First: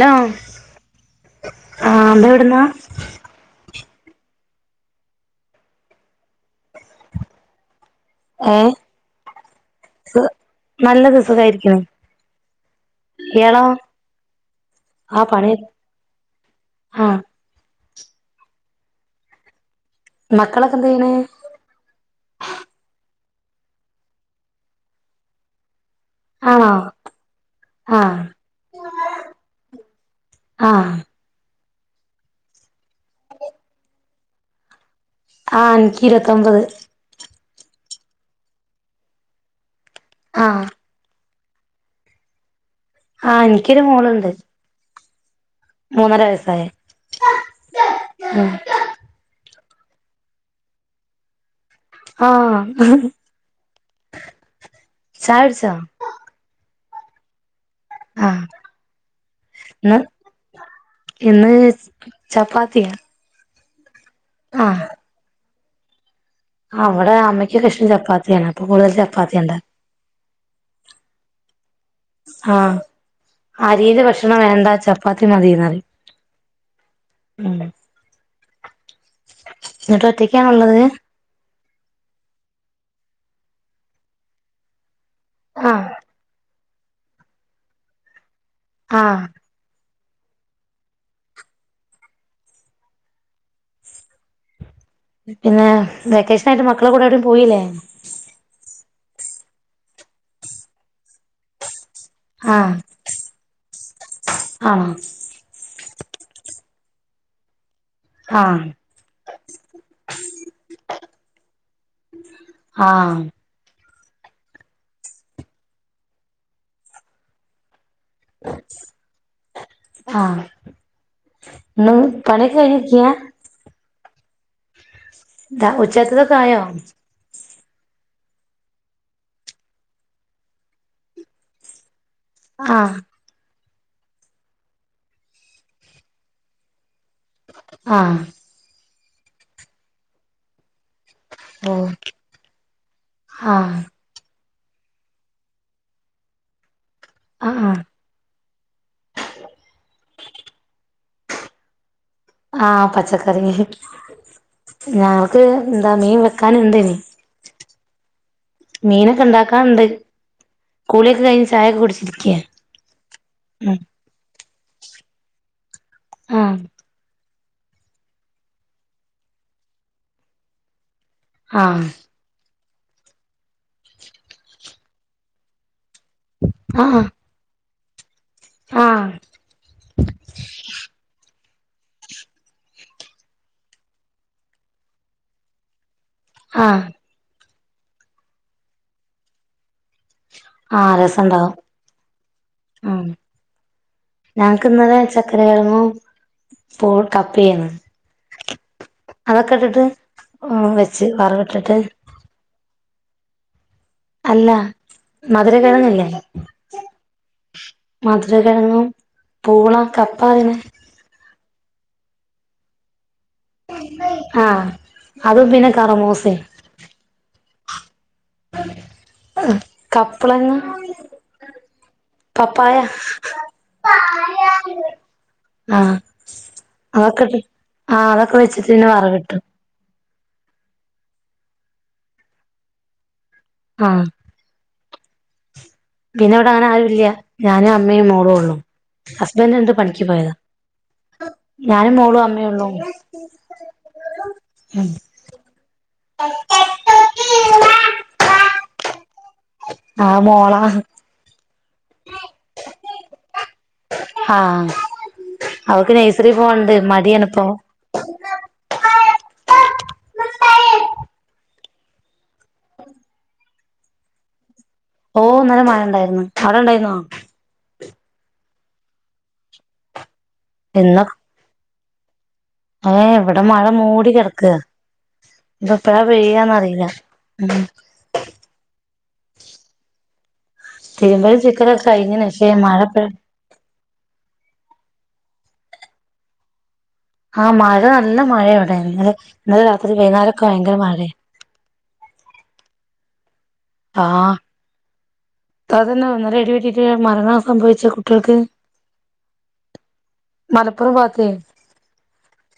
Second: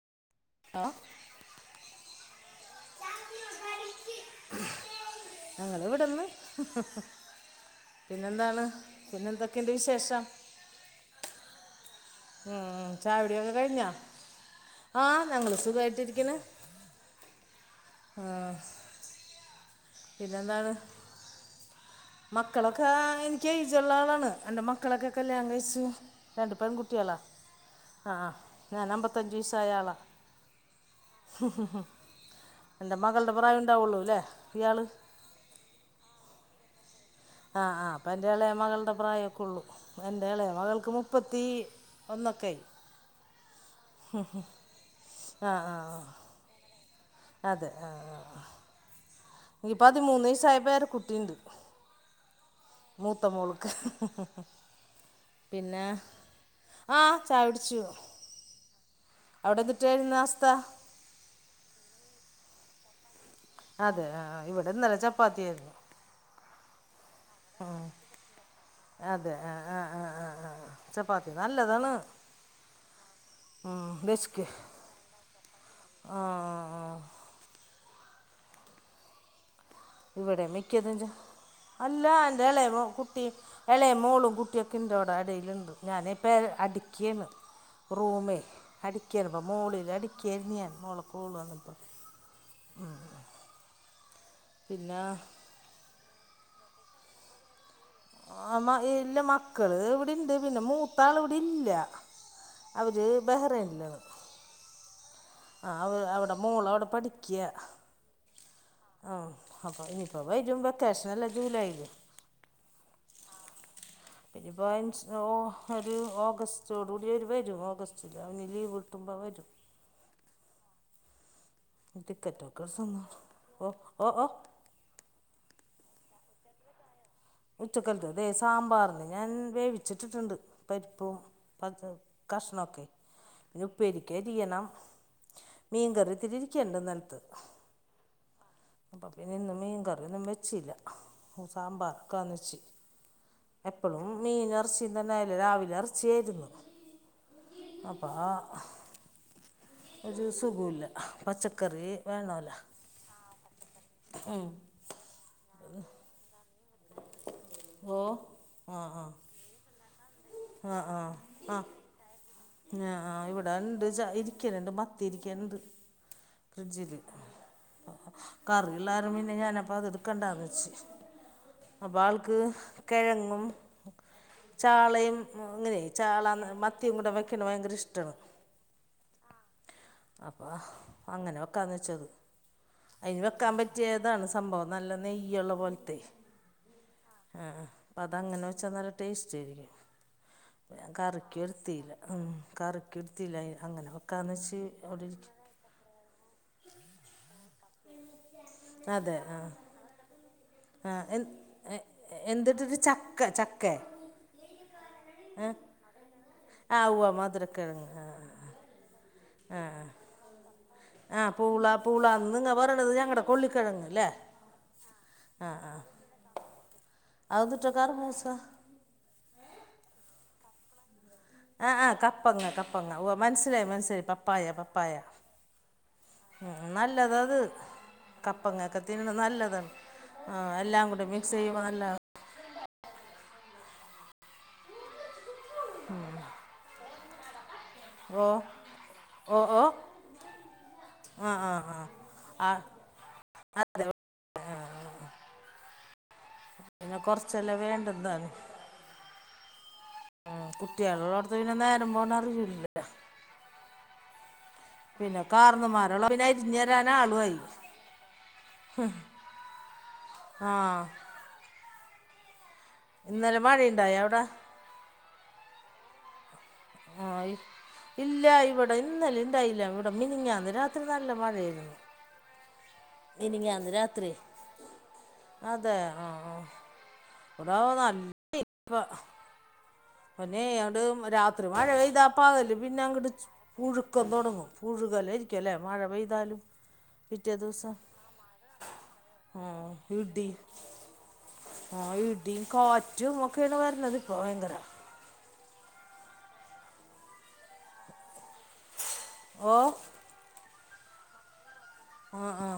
Law ആഹ്. ആഹ് തവ്ട്ന്നാ? ഞങ്ങള്വ്ട്ന്ന്. ഏ പിന്നെന്താണ് പിന്നെന്തൊക്കേണ്ട് വിശേഷം? ന്നല്ലത് സുഖായിരിക്ക്ണു. ഉം ചായൊടിക്കെ കഴിഞ്ഞോ? ആഹ് ഞങ്ങള് സുഖായിട്ടിരിക്ക്ണ്. ആഹ്. ആഹ്. മക്കളക്കന്തിയ്യ്ണ്? മക്കളൊക്കെ എൻക്ക് ഏജുള്ള ആളാണ് എൻ്റെ മക്കളൊക്കെ കല്യാണം കയ്ച്ചു. രണ്ട് ആണോ പെൺകുട്ട്യാളാ ആ ആഹ് ആഹ് ഞാനമ്പത്തഞ്ച് വയസ്സായ ആളാ. ആഹ് എൻ്റെ മകള്ടെ പ്രായം ഇണ്ടാവൊള്ളുലെ ഇയാള്? ആ ഇൻക്ക് ഇരുപത്തൊമ്പത്. ആ ആ അപ്പ എന്റെ എളേമകൾടെ പ്രായക്കൊള്ളു. എന്റെ ആ ഇളേമകൾക്ക് മു പ്പത്തി ഒന്നൊക്കെ ആ എനിക്കൊരു മോള്ണ്ട്. ആഹ് ആഹ് ആഹ് വയസായെ അതെ ആഹ് ഉം ഇഞ്ഞ് പതിമൂന്നയസയപ്പേര കുട്ടിണ്ട്. ആ മൂത്ത മോളക്ക്. ചായ കുടിച്ചോ പിന്നെ ആ ചായുടിച്ചു. ആ അവിടെ ഇന്ന് തിട്ടായിരുന്ന അവസ്ഥ? ഇന്ന് ചപ്പാത്തിയ അതെ ആ ഇവിടെ ഇന്നലെ ചപ്പാത്തിയായിരുന്നു. അവിടെ അമ്മയ്ക്ക് ഇഷ്ടം ചപ്പാത്തിയാണ്. അപ്പൊ കൂടുതല് അതെ ആ ചപ്പാത്തിയാണ്ടാക്. ആ ആ ആ ആ ചപ്പാത്തി നല്ലതാണ്. ആഹ്. അരിൻ്റെ ഭക്ഷണം ദശക്ക് വേണ്ട. ചപ്പാത്തി മതിന്ന് പറിം ആ ആ. ഉം. എന്നിട്ട് ഇവടെ ഒറ്റക്കാണുള്ളത് മിക്ക്യതും ജൊ അല്ല ഇന്റെ എളേമ കുട്ടിം. എളേ മോളും കുട്ട്യാെക്കെണ്ട് ഇവടെ അടീല്ണ്ട്. ആ ഞാൻ പ്പെ അടിക്ക്യേണ്. റൂമെ ആഹ് അടിക്ക്യാണ് ഇപ്പം. മോളില് അടിക്ക്യാരുന്നു ഞാൻ. മോൾക്ക് ഓള് വന്നപ്പം ഉം ഉം. പിന്നാ പിന്നെ. വെക്കേഷനായിട്ട് മക്കളെ കൂടെ എവിടിം പോയിലെ. ആ ഇല്ല മക്കള് ഇവിടെ ഇണ്ട്. പിന്നെ മൂത്താള് ഇവിടെ ഇല്ല. അവര് ബഹ്റൈൻല്. അം ആഹ് അവ് അവടെ മോള് അവടെ പഠിക്ക്യ. ആഹ് ആഹ് അപ്പം ഇനിപ്പം വരും വെക്കേഷനല്ലെ ജൂലായ്ല്. ആഹ് ഇനിപ്പം [unintelligible] ഒരു ഓഗസ്റ്റോടു കൂടി അവര് വെരും. ഓഗസ്റ്റ് [unintelligible] അവന് ലീവ് കിട്ടുമ്പം വെരും. ആഹ് ഇന്ന് പണ്യൊക്കെ കയ്ഞ്ഞിരിക്യാ. ഒ ഒ ഓ ത ഉച്ചക്കത്തൊക്കെ ആയൊ. ഉച്ചക്കത്തതെ സാമ്പാറിന് ഞാൻ വേവിച്ചിട്ടിട്ടുണ്ട്. പരിപ്പും പച്ച കഷ്ണൊക്കെ ആഹ് ഇഞ്ഞ് ഉപ്പേരിക്കെരിയണം. മീൻ കറി ഇത്തിരി ഇരിക്ക്യണ്ട് ഇന്നൽത്ത്. ആഹ് അപ്പം പിന്നെ ഇന്ന് മീൻ കറ്യൊന്നും വെച്ചില്ല. ഓ സാമ്പാർ കറി വെച്ച്. ആഹ് എപ്പളും മീനാ എറച്ചിന്നെന്നായാല് രാവിലെ എറച്ചിയായിരുന്നു. ആഹ് ആഹ് അപ്പ ആ ഒരു സുഖൂല്ല. പച്ചക്കറി വേണോല്ലൊ. ആഹ് ഉം. ഞങ്ങക്ക് എന്താ മീൻ വെക്കാന്ണ്ട് ഇനി. ഓഹ് മീനൊക്കെ ണ്ടാക്കാൻണ്ട് കുളിയൊക്കെ കഴിഞ്ഞ് ചായൊക്കെ കുടിച്ചിരിക്ക ആഹ് ആഹ് ഇവടെണ്ട് ചാരിക്കണണ്ട് മത്തി ഇരിക്കണണ്ട് ആഹ് ഫ്രിഡ്ജില് കറിള്ളാരണം പിന്നെ ഞാനപ്പ അത് എടുക്കണ്ടാന്ന് വെച്ച് ആഹ് അപ്പൊ ആൾക്ക് കിഴങ്ങും ചാളയും ഇങ്ങനെ ചാള മത്തി ആഹ് കൂടെ വെക്കണ ഭയങ്കര ഇഷ്ടാ ആഹ് അപ്പ അങ്ങനെ വെക്കാന്ന് വെച്ചത് അയ്ന് വെക്കാൻ പറ്റിയതാണ് സംഭവം നല്ല നെയ്യുള്ള പോൽത്തെ ആഹ് ആഹ് ആഹ് അപ്പം അതങ്ങനെ വെച്ചാൽ നല്ല ടേസ്റ്റയിരിക്കും അപ്പം ഞാൻ ആഹ് കറിക്കും രസണ്ടാവും എടുത്തീല്ല ഉം ഉം കറിക്കിടുത്തില്ലേ അങ്ങനെ വെക്കാന്ന് വെച്ച് അവിടെരിക് കെഴങ്ങും പൂൾ കപ്പേന്നു അതെ ആഹ് അതൊക്കെ ഇട്ടിട്ട് അഹ് വെച്ച് എൻ വറവിട്ടിട്ട് എന്തിട്ടിട്ട് ചക്ക ചക്കെ അല്ല മധുര കെഴങ്ങില്ലെ ആഹ് ഉവ്വ മധുര കെഴങ്ങ് അഹ് അഹ് കെഴങ്ങും പൂളാ കപ്പാറിണെ ആഹ് പൂള പൂളാ നിങ്ങ പറിണത് ഞങ്ങടെ കൊള്ളി കെഴങ്ങ് ല്ലേ അഹ് ആഹ് മൂസെം അതെന്തൂട്ട കർമൂസ്സ കപ്പളങ്ങാ ആഹ് അഹ് കപ്പങ്ങ കപ്പങ്ങ ഉവ്വാ മനസ്സിലായി മനസ്സിലായി പപ്പായ പപ്പായ ആഹ് ഉം നല്ലത് അതൊക്കെ അത് ഇട്ട് ആഹ് അതൊക്കെ വെച്ചിട്ട് കപ്പങ്ങൊക്കെ പിന്നെ തിന്നണ വറവിട്ടു നല്ലതാണ് ആഹ് എല്ലാംകൂണ്ട് മിക്സ് ചെയ്യുമ്പ നല്ലാ ആഹ് പിന്നെ ഇവിടെ അങ്ങനെ ആരുല്ല്യാ ഞാനും അമ്മയും ഓ മോളു ഒള്ളൂ ഓ ഓ ഹസ്ബൻഡ്ണ്ട് പണിക്ക് പോയതാ. ആ ആ ആ ഞാനും മോളും ആ അമ്മയള്ളൂ പിന്നെ കൊറച്ചെല്ലാം വേണ്ട എന്താണ് ആഹ് മൊ ഉം കുട്ടികൾള്ളോടത്ത് പിന്നെ നേരമ്പോന്ന അറിയില്ലല്ലേ ആഹ് പിന്നെ അവക്ക് കാർന്നുമാരോള്ള പിനെ നഴ്സറി പോവാണ്ട് അരിഞ്ഞേരാന ആളുആയി മടിയാണിപ്പോ ആഹ് ഇന്നലെ മഴണ്ടായ അവിടെ? ഓഹ് നല്ല മഴണ്ടായിരുന്നു ആഹ് ഇല്ല ഇവിടെ ഇന്നലെ ഇണ്ടായില്ല ഇവിടെ മിനിഞ്ഞാന്ന് രാത്രി നല്ല മഴയേരുന്നു ഏഹ് ഇവടെ മഴ മൂടി രാത്രി കെടക്ക ഇത് അതെ എപ്പഴാ ആ ആ പെയ്യാന്നറീല ഉം ഇവിടെ നല്ല പൊന്നെ യാണ്ട് തിരുമ്പലും രാത്രി മഴ ചിക്കലൊക്കെ പെയ്താ കഴിഞ്ഞന് പക്ഷേ പാകല് മഴ പിന്നെ ഇപ്പഴ അങ്ങട് ച്ച് പുഴുക്കം തുടങ്ങും പുഴുകല ഇരിക്കും അല്ലേ മഴ പെയ്താലും പിറ്റേ ആഹ് ദിവസം മഴ നല്ല മഴ അവിടെരുന്നു ഇന്നലെ രാത്രി വൈന്നാരൊക്കെ ഭയങ്കര മഴയ ആഹ് ഇ ടീം കാറ്റും ഒക്കെയാണ് വരണത് ഇപ്പ ഭയങ്കര തതന്നെ ഇന്നലെ ഇടി വെട്ടിട്ട് മരണം സംഭവിച്ച കുട്ടികൾക്ക് ഓഹ് മലപ്പുറം ഭാത്ത് ആ ആ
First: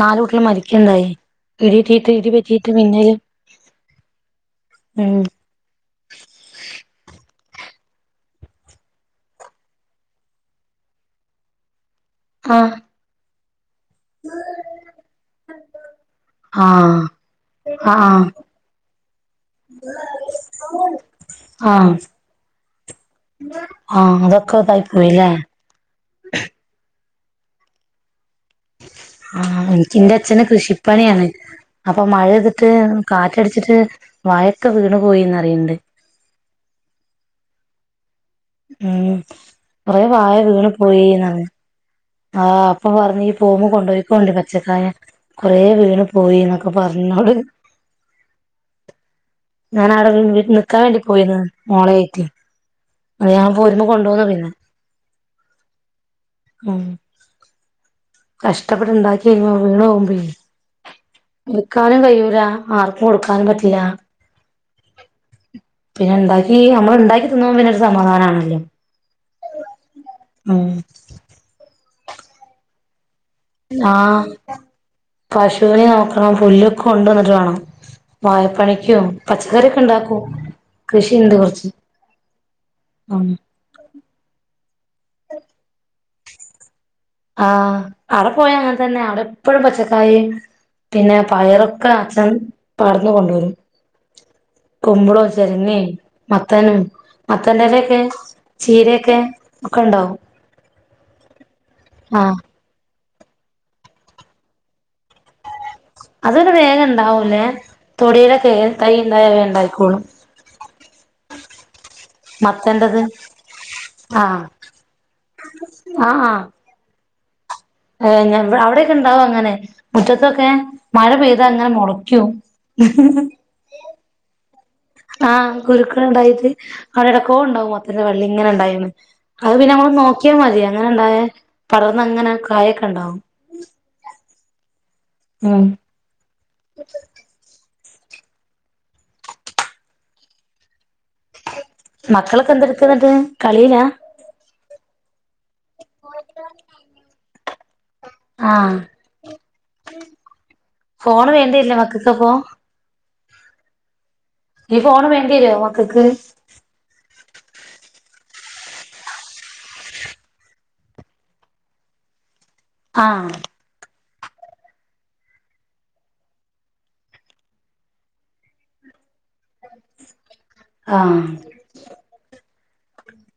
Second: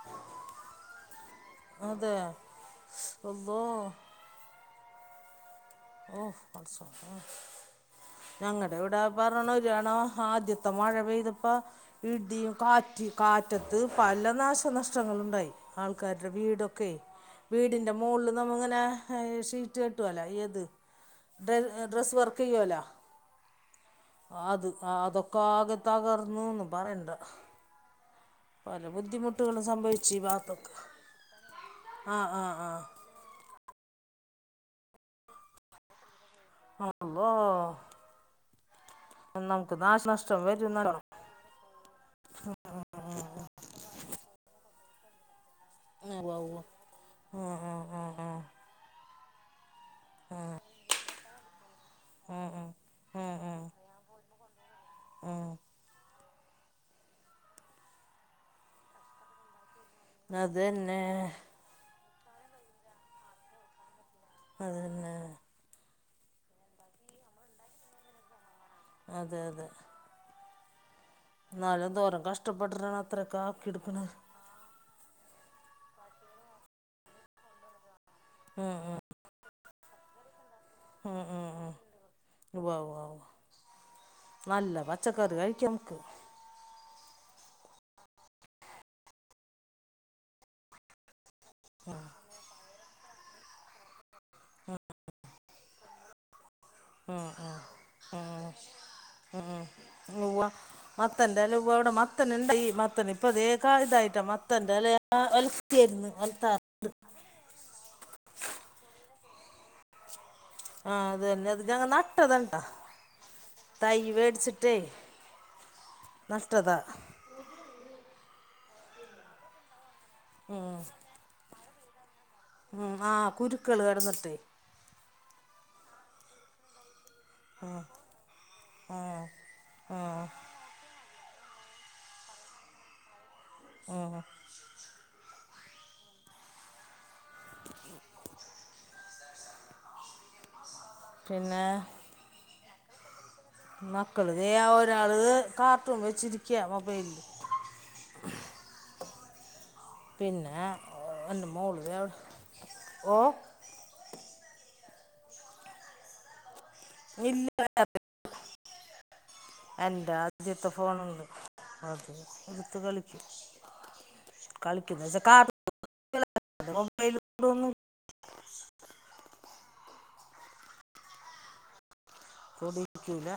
നല് കുട്ടിള് മരിക്കണ്ടായി ഇടിട്ടീ അതെ ട്ട് ഇടിപറ്റീട്ട് മിന്നലും അള്ളോ ഉം ഓഹ് പടച്ചോനെ ഞങ്ങളടെ ഇവിടെ പറഞ്ഞണ ഒരുയാണോ ആദ്യത്തെ മഴ പെയ്തിപ്പ ഇടിയും ആഹ് കാറ്റ് കാറ്റത്ത് പല നാശനഷ്ടങ്ങളുണ്ടായി ആൾക്കാരുടെ വീടൊക്കെ ആഹ് വീടിൻ്റെ ആഹ് മുകളിൽ നമ്മ ഇങ്ങനെ ഷീറ്റ് കെട്ടുവല്ലേഏത് ഡ ആഹ് ഡ്രസ്സ് വർക്ക് ചെയ്യുവല്ല ആഹ് അതൊക്കെ അത് ഇതായി പോയില്ലേ അതൊക്കെ ആക തകർന്നു ന്ന് പറയണ്ട് ആഹ് എനിക്ക സംഭവിച്ചു എന്റെ ഈ അച്ഛന് ഭാഗത്തൊക്കെ കൃഷിപ്പണിയാണ് അപ്പൊ ആ ആ ആ മഴയ്തിട്ട് കാറ്റടിച്ചിട്ട് വഴക്കെ വീണ് പോയിന്ന് അറിയണ്ട് അള്ളോ ഉം നമക്ക് കൊറേ വാഴ നാശനഷ്ടം വീണ് വരുനല്ലോണം പോയിന്നാണ് ആഹ് അപ്പൊ പറഞ്ഞ് ഈ പോവുമ്പം കൊണ്ടോയിക്കോണ്ട് പച്ചക്കായ കൊറേ വീണ് ഉവ്വ ഉവ്വ പോയിന്നൊക്കെ പറഞ്ഞ് ന്നോട് ഉം ഉം ഞാൻ അവിടെ നിക്കാൻ വേണ്ടി പോയിന്ന് മോളായിട്ട് അത് ഞാൻ പോരുമ്പം കൊണ്ടോന്ന് പിന്നെ ഉം കഷ്ടപ്പെട്ട്ണ്ടാക്കിയ്ഞാ വീണോവു അ തന്നെ ക്കാനും കഴിയൂല ആർക്കും കൊടുക്കാനും പറ്റില്ല അതന്നെ പിന്നെ ണ്ടാക്കി നമ്മൾ ണ്ടാക്കി തിന്നു മ് പിന്നെ ഒരു സമാധാനാണല്ലോ അതെ അതെ ആഹ് ഇന്നാലുംന്തോരം കഷ്ടപ്പെട്ടിട്ടാണ് അത്രൊക്കെ ആഹ് പശുവിനെ നോക്കണം പുല്ലൊക്കെ കൊണ്ട് വന്നിട്ട് വേണം ഉം ഉം വായപ്പണിക്കും പച്ചക്കറി ക്കെ ണ്ടാക്കും കൃഷിണ്ട് കുറച്ച് ഉവ്വാവ്വോ ഉം നല്ല പച്ചക്കറി കഴിക്ക നമുക്ക് ആഹ് അവിടെ പോയ അങ്ങനെ തന്നെ അവിടെ എപ്പഴും പച്ചക്കായും പിന്നെ പയറ് ക്കെ അച്ഛൻ പാടത്ത് ന്ന് കൊണ്ടോരും കുമ്പളം ചെരങ്ങീ മത്തനും ആഹ് മത്തന്റെലൊക്കെ ആഹ് ചീരയൊക്കെ ആഹ് ഒക്കെ ഉണ്ടാവും ആഹ്ഉവാ മത്തന്റെ ല വ്വാടെ മത്തൻ ആഹ് ണ്ട ഈ മത്തന് ഇപ്പൊ തേ കയിതായിട്ടാ മത്തന്റെല ല്ലാ എൽക്കര്ന്ന് അത് വല്ലോ വേഗം ഉണ്ടാവൂലേ തൊടയില ക തൈണ്ടായ വേം ഉണ്ടായിക്കോളും ആഹ് അതന്നെ അത് ഞങ്ങ നട്ടതാണ് ട്ടാ മത്തന്റത് തൈ വേടിച്ചിട്ടേ ആ ഹാ നട്ടതാ ഏഹ് അവിടെയൊക്കെ ഉണ്ടാവും അങ്ങനെ മുറ്റത്തൊക്കെ മഴ പെയ്താ അങ്ങനെ മുളക്കും ഉ ആ കുരുക്കൾ കിടന്നിട്ടെ ആഹ് കുരുക്കൾണ്ടായിട്ട് അവിടെ ടക്കോ ണ്ടാവും മത്തന്റെ വള്ളി ഇങ്ങനെ ഉണ്ടായിന്ന് അത് പിന്നെ നമ്മള് ഉം നോക്കിയാൽ മതിയ അങ്ങനെ ഉണ്ടായേ പടർന്ന അങ്ങനെ കായക്കെ ഉണ്ടാവും ആ ഹാ ഉം പിന്നേ? മക്കളൊക്കെ എന്തെടുക്കെന്ന്ട്ട്? മക്കള് ദേ ഒരാള് കാർട്ടൂൺ വെച്ചിരിക്ക മൊബൈലില് ആഹ് പിന്നെ ഫോണ് എന്റെ വേണ്ടിവരില്ലേ മോള് ദേ മക്കൾക്ക് അപ്പൊ അവ്ട്ണ്ട് ഈ ഫോണ് വേണ്ടിയരോ മക്കക്ക്? ഇല്ല [unintelligible] എന്റെ ആദ്യത്തെ ഫോണുണ്ട് അത് ഇടുത്ത് കളിക്കും ആഹ് കളിക്കുന്ന് വെച്ച കാർ ആഹ് തൊടിക്കൂല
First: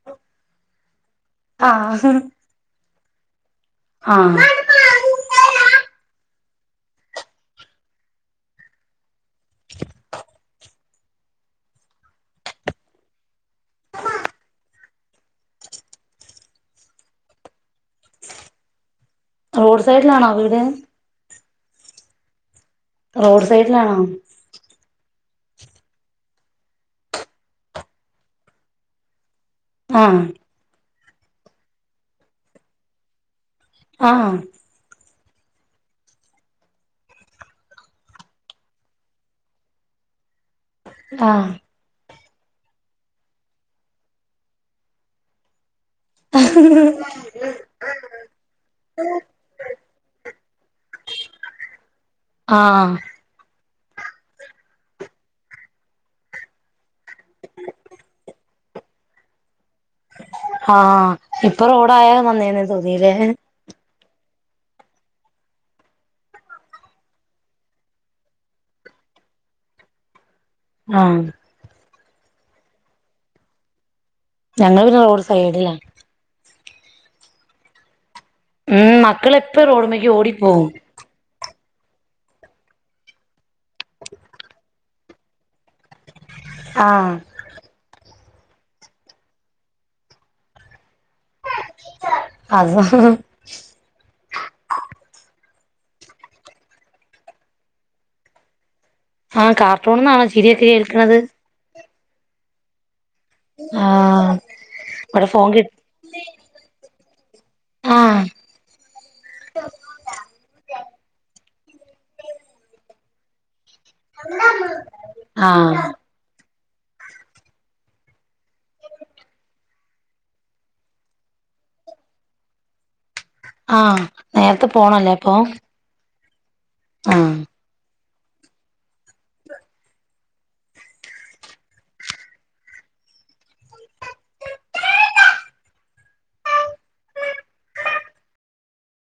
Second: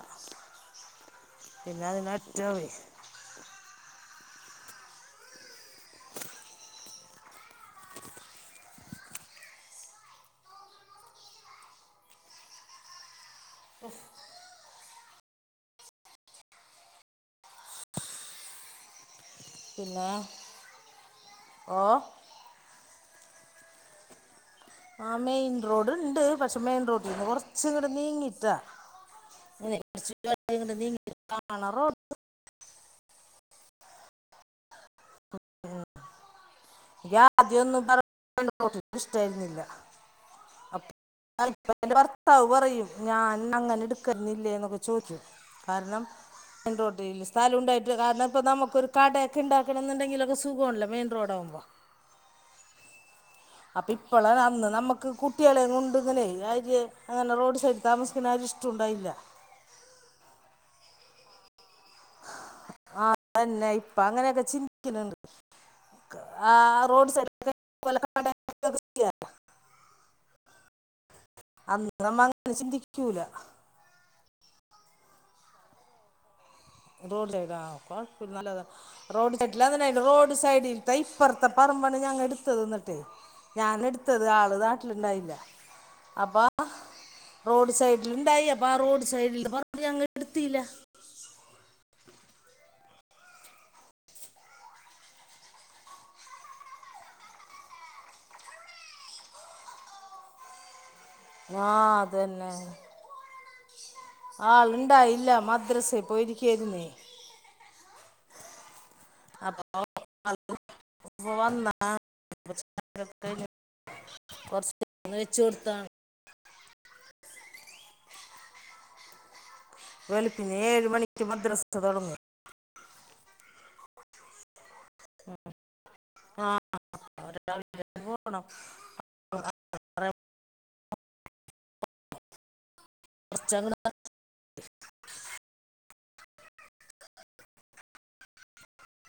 പിന്നെ അതിന് ആഹ് അറ്റാവേ? ആഹ് ആ റോഡ് സൈഡിലാണോ വീട്? ഓഹോ? റോഡ് സൈഡിലാണോ? ആ മെയിൻ റോഡ്ണ്ട് പക്ഷെ മെയിൻ റോട്ടീന്ന് കൊറച്ച് ഇങ്ങട്ട് നീങ്ങിയിട്ടാ ആഹ് കൊറച്ചൂടി അകത്തോട്ട് നീങ്ങിയിട്ട് കാണ റോഡ് ആഹ് ഇയ്യ് ആദ്യൊന്നും പറ [unintelligible] ആഹ് ഇന്റെ ഭർത്താവ് പറയും ഞാൻ അങ്ങനെ എടുക്കാര്ന്നില്ലേ എന്നൊക്കെ ചോയ്ക്കു കാരണം മെയിൻറോട്ടില് സ്ഥലം ഉണ്ടായിട്ട് കാരണം ഇപ്പൊ നമുക്കൊരു കടയൊക്കെ ഇണ്ടാക്കാണംന്ന് ണ്ടെങ്കിലൊക്കെ സുഖവാണല്ലേ മെയിൻ റോഡാകുമ്പം ആഹ് അപ്പം ഇപ്പളാണ് അന്ന് നമ്മക്ക് കുട്ടിയളെ കൊണ്ട്ങ്ങനേ ആ ഒര് അങ്ങനെ റോഡ് സൈഡ് താമസിക്കുന്ന ഒരി വിശ്യ ഉണ്ടായില്ല ആഹ് ഇപ്പൊ റോഡായ നന്നേന്നെ തോന്നീലേ? നന്നായി ഇപ്പ അങ്ങനെയൊക്കെ ചിന്തിക്ക്ണ് ണ്ട് ആഹ് റോഡ് സൈഡ്ലൊക്ക നമുക്ക് വല്ല കട തൊടങ്ങുവക്കെ ചെയ്യാലോ ആഹ് അന്ന് നമ്മ അങ്ങനെ ചിന്തിക്കൂല ഞങ്ങള് പിന്നെ റോഡ് സൈഡിലാണ് റോഡ് സൈഡ ആ കൊഴപ്പല്ല നല്ലതാ ഉം റോഡ് മക്കളെപ്പ സൈഡിലാന്ന് റോഡ്മ്മക്ക് റോഡ് ഓടിപ്പോവും സൈഡീ ത്തെ ഇ പ്പറത്തെ പറമ്പാണ് ഞങ്ങ എടുത്തത് ഇന്നിട്ട് ഞാന് എടുത്തത് ആള് നാട്ടില്ണ്ടായില്ല അപ്പോ ആഹ് റോഡ് സൈഡില്ണ്ടായി അപ്പൊ ആ റോഡ് സൈഡില് പറമ്പ് ഞ്ഞങ്ങള് ഇട്ത്തില്ല ആഹ് ആ കാർട്ടൂണ്ന്നാണോ ചിരിയൊക്കെ കേൾക്ക്ണത്? ങ്ങാ അത് തന്നെ ആഹ് ആള് ഇവിടെ ഇണ്ടായില്ല ഫോൺ കി മദ്രസേ പോയിരിക്കേയിര്ന്നേ ആഹ് അപ്പോ വന്ന് ഇപ്പൊ വന്നതാ [unintelligible] കുറച്ച് [unintelligible] ആഹ് കൊടുത്താണ് വെളുപ്പിന് ഏഴ് മണിക്ക് മദ്രസ് തുടങ്ങും ആഹ് നേരത്തെ പോണല്ലേ അപ്പൊ ആഹ് ഒരു ആഹ് ആറരക്ക് പോണം കുറച്ചങ്ങ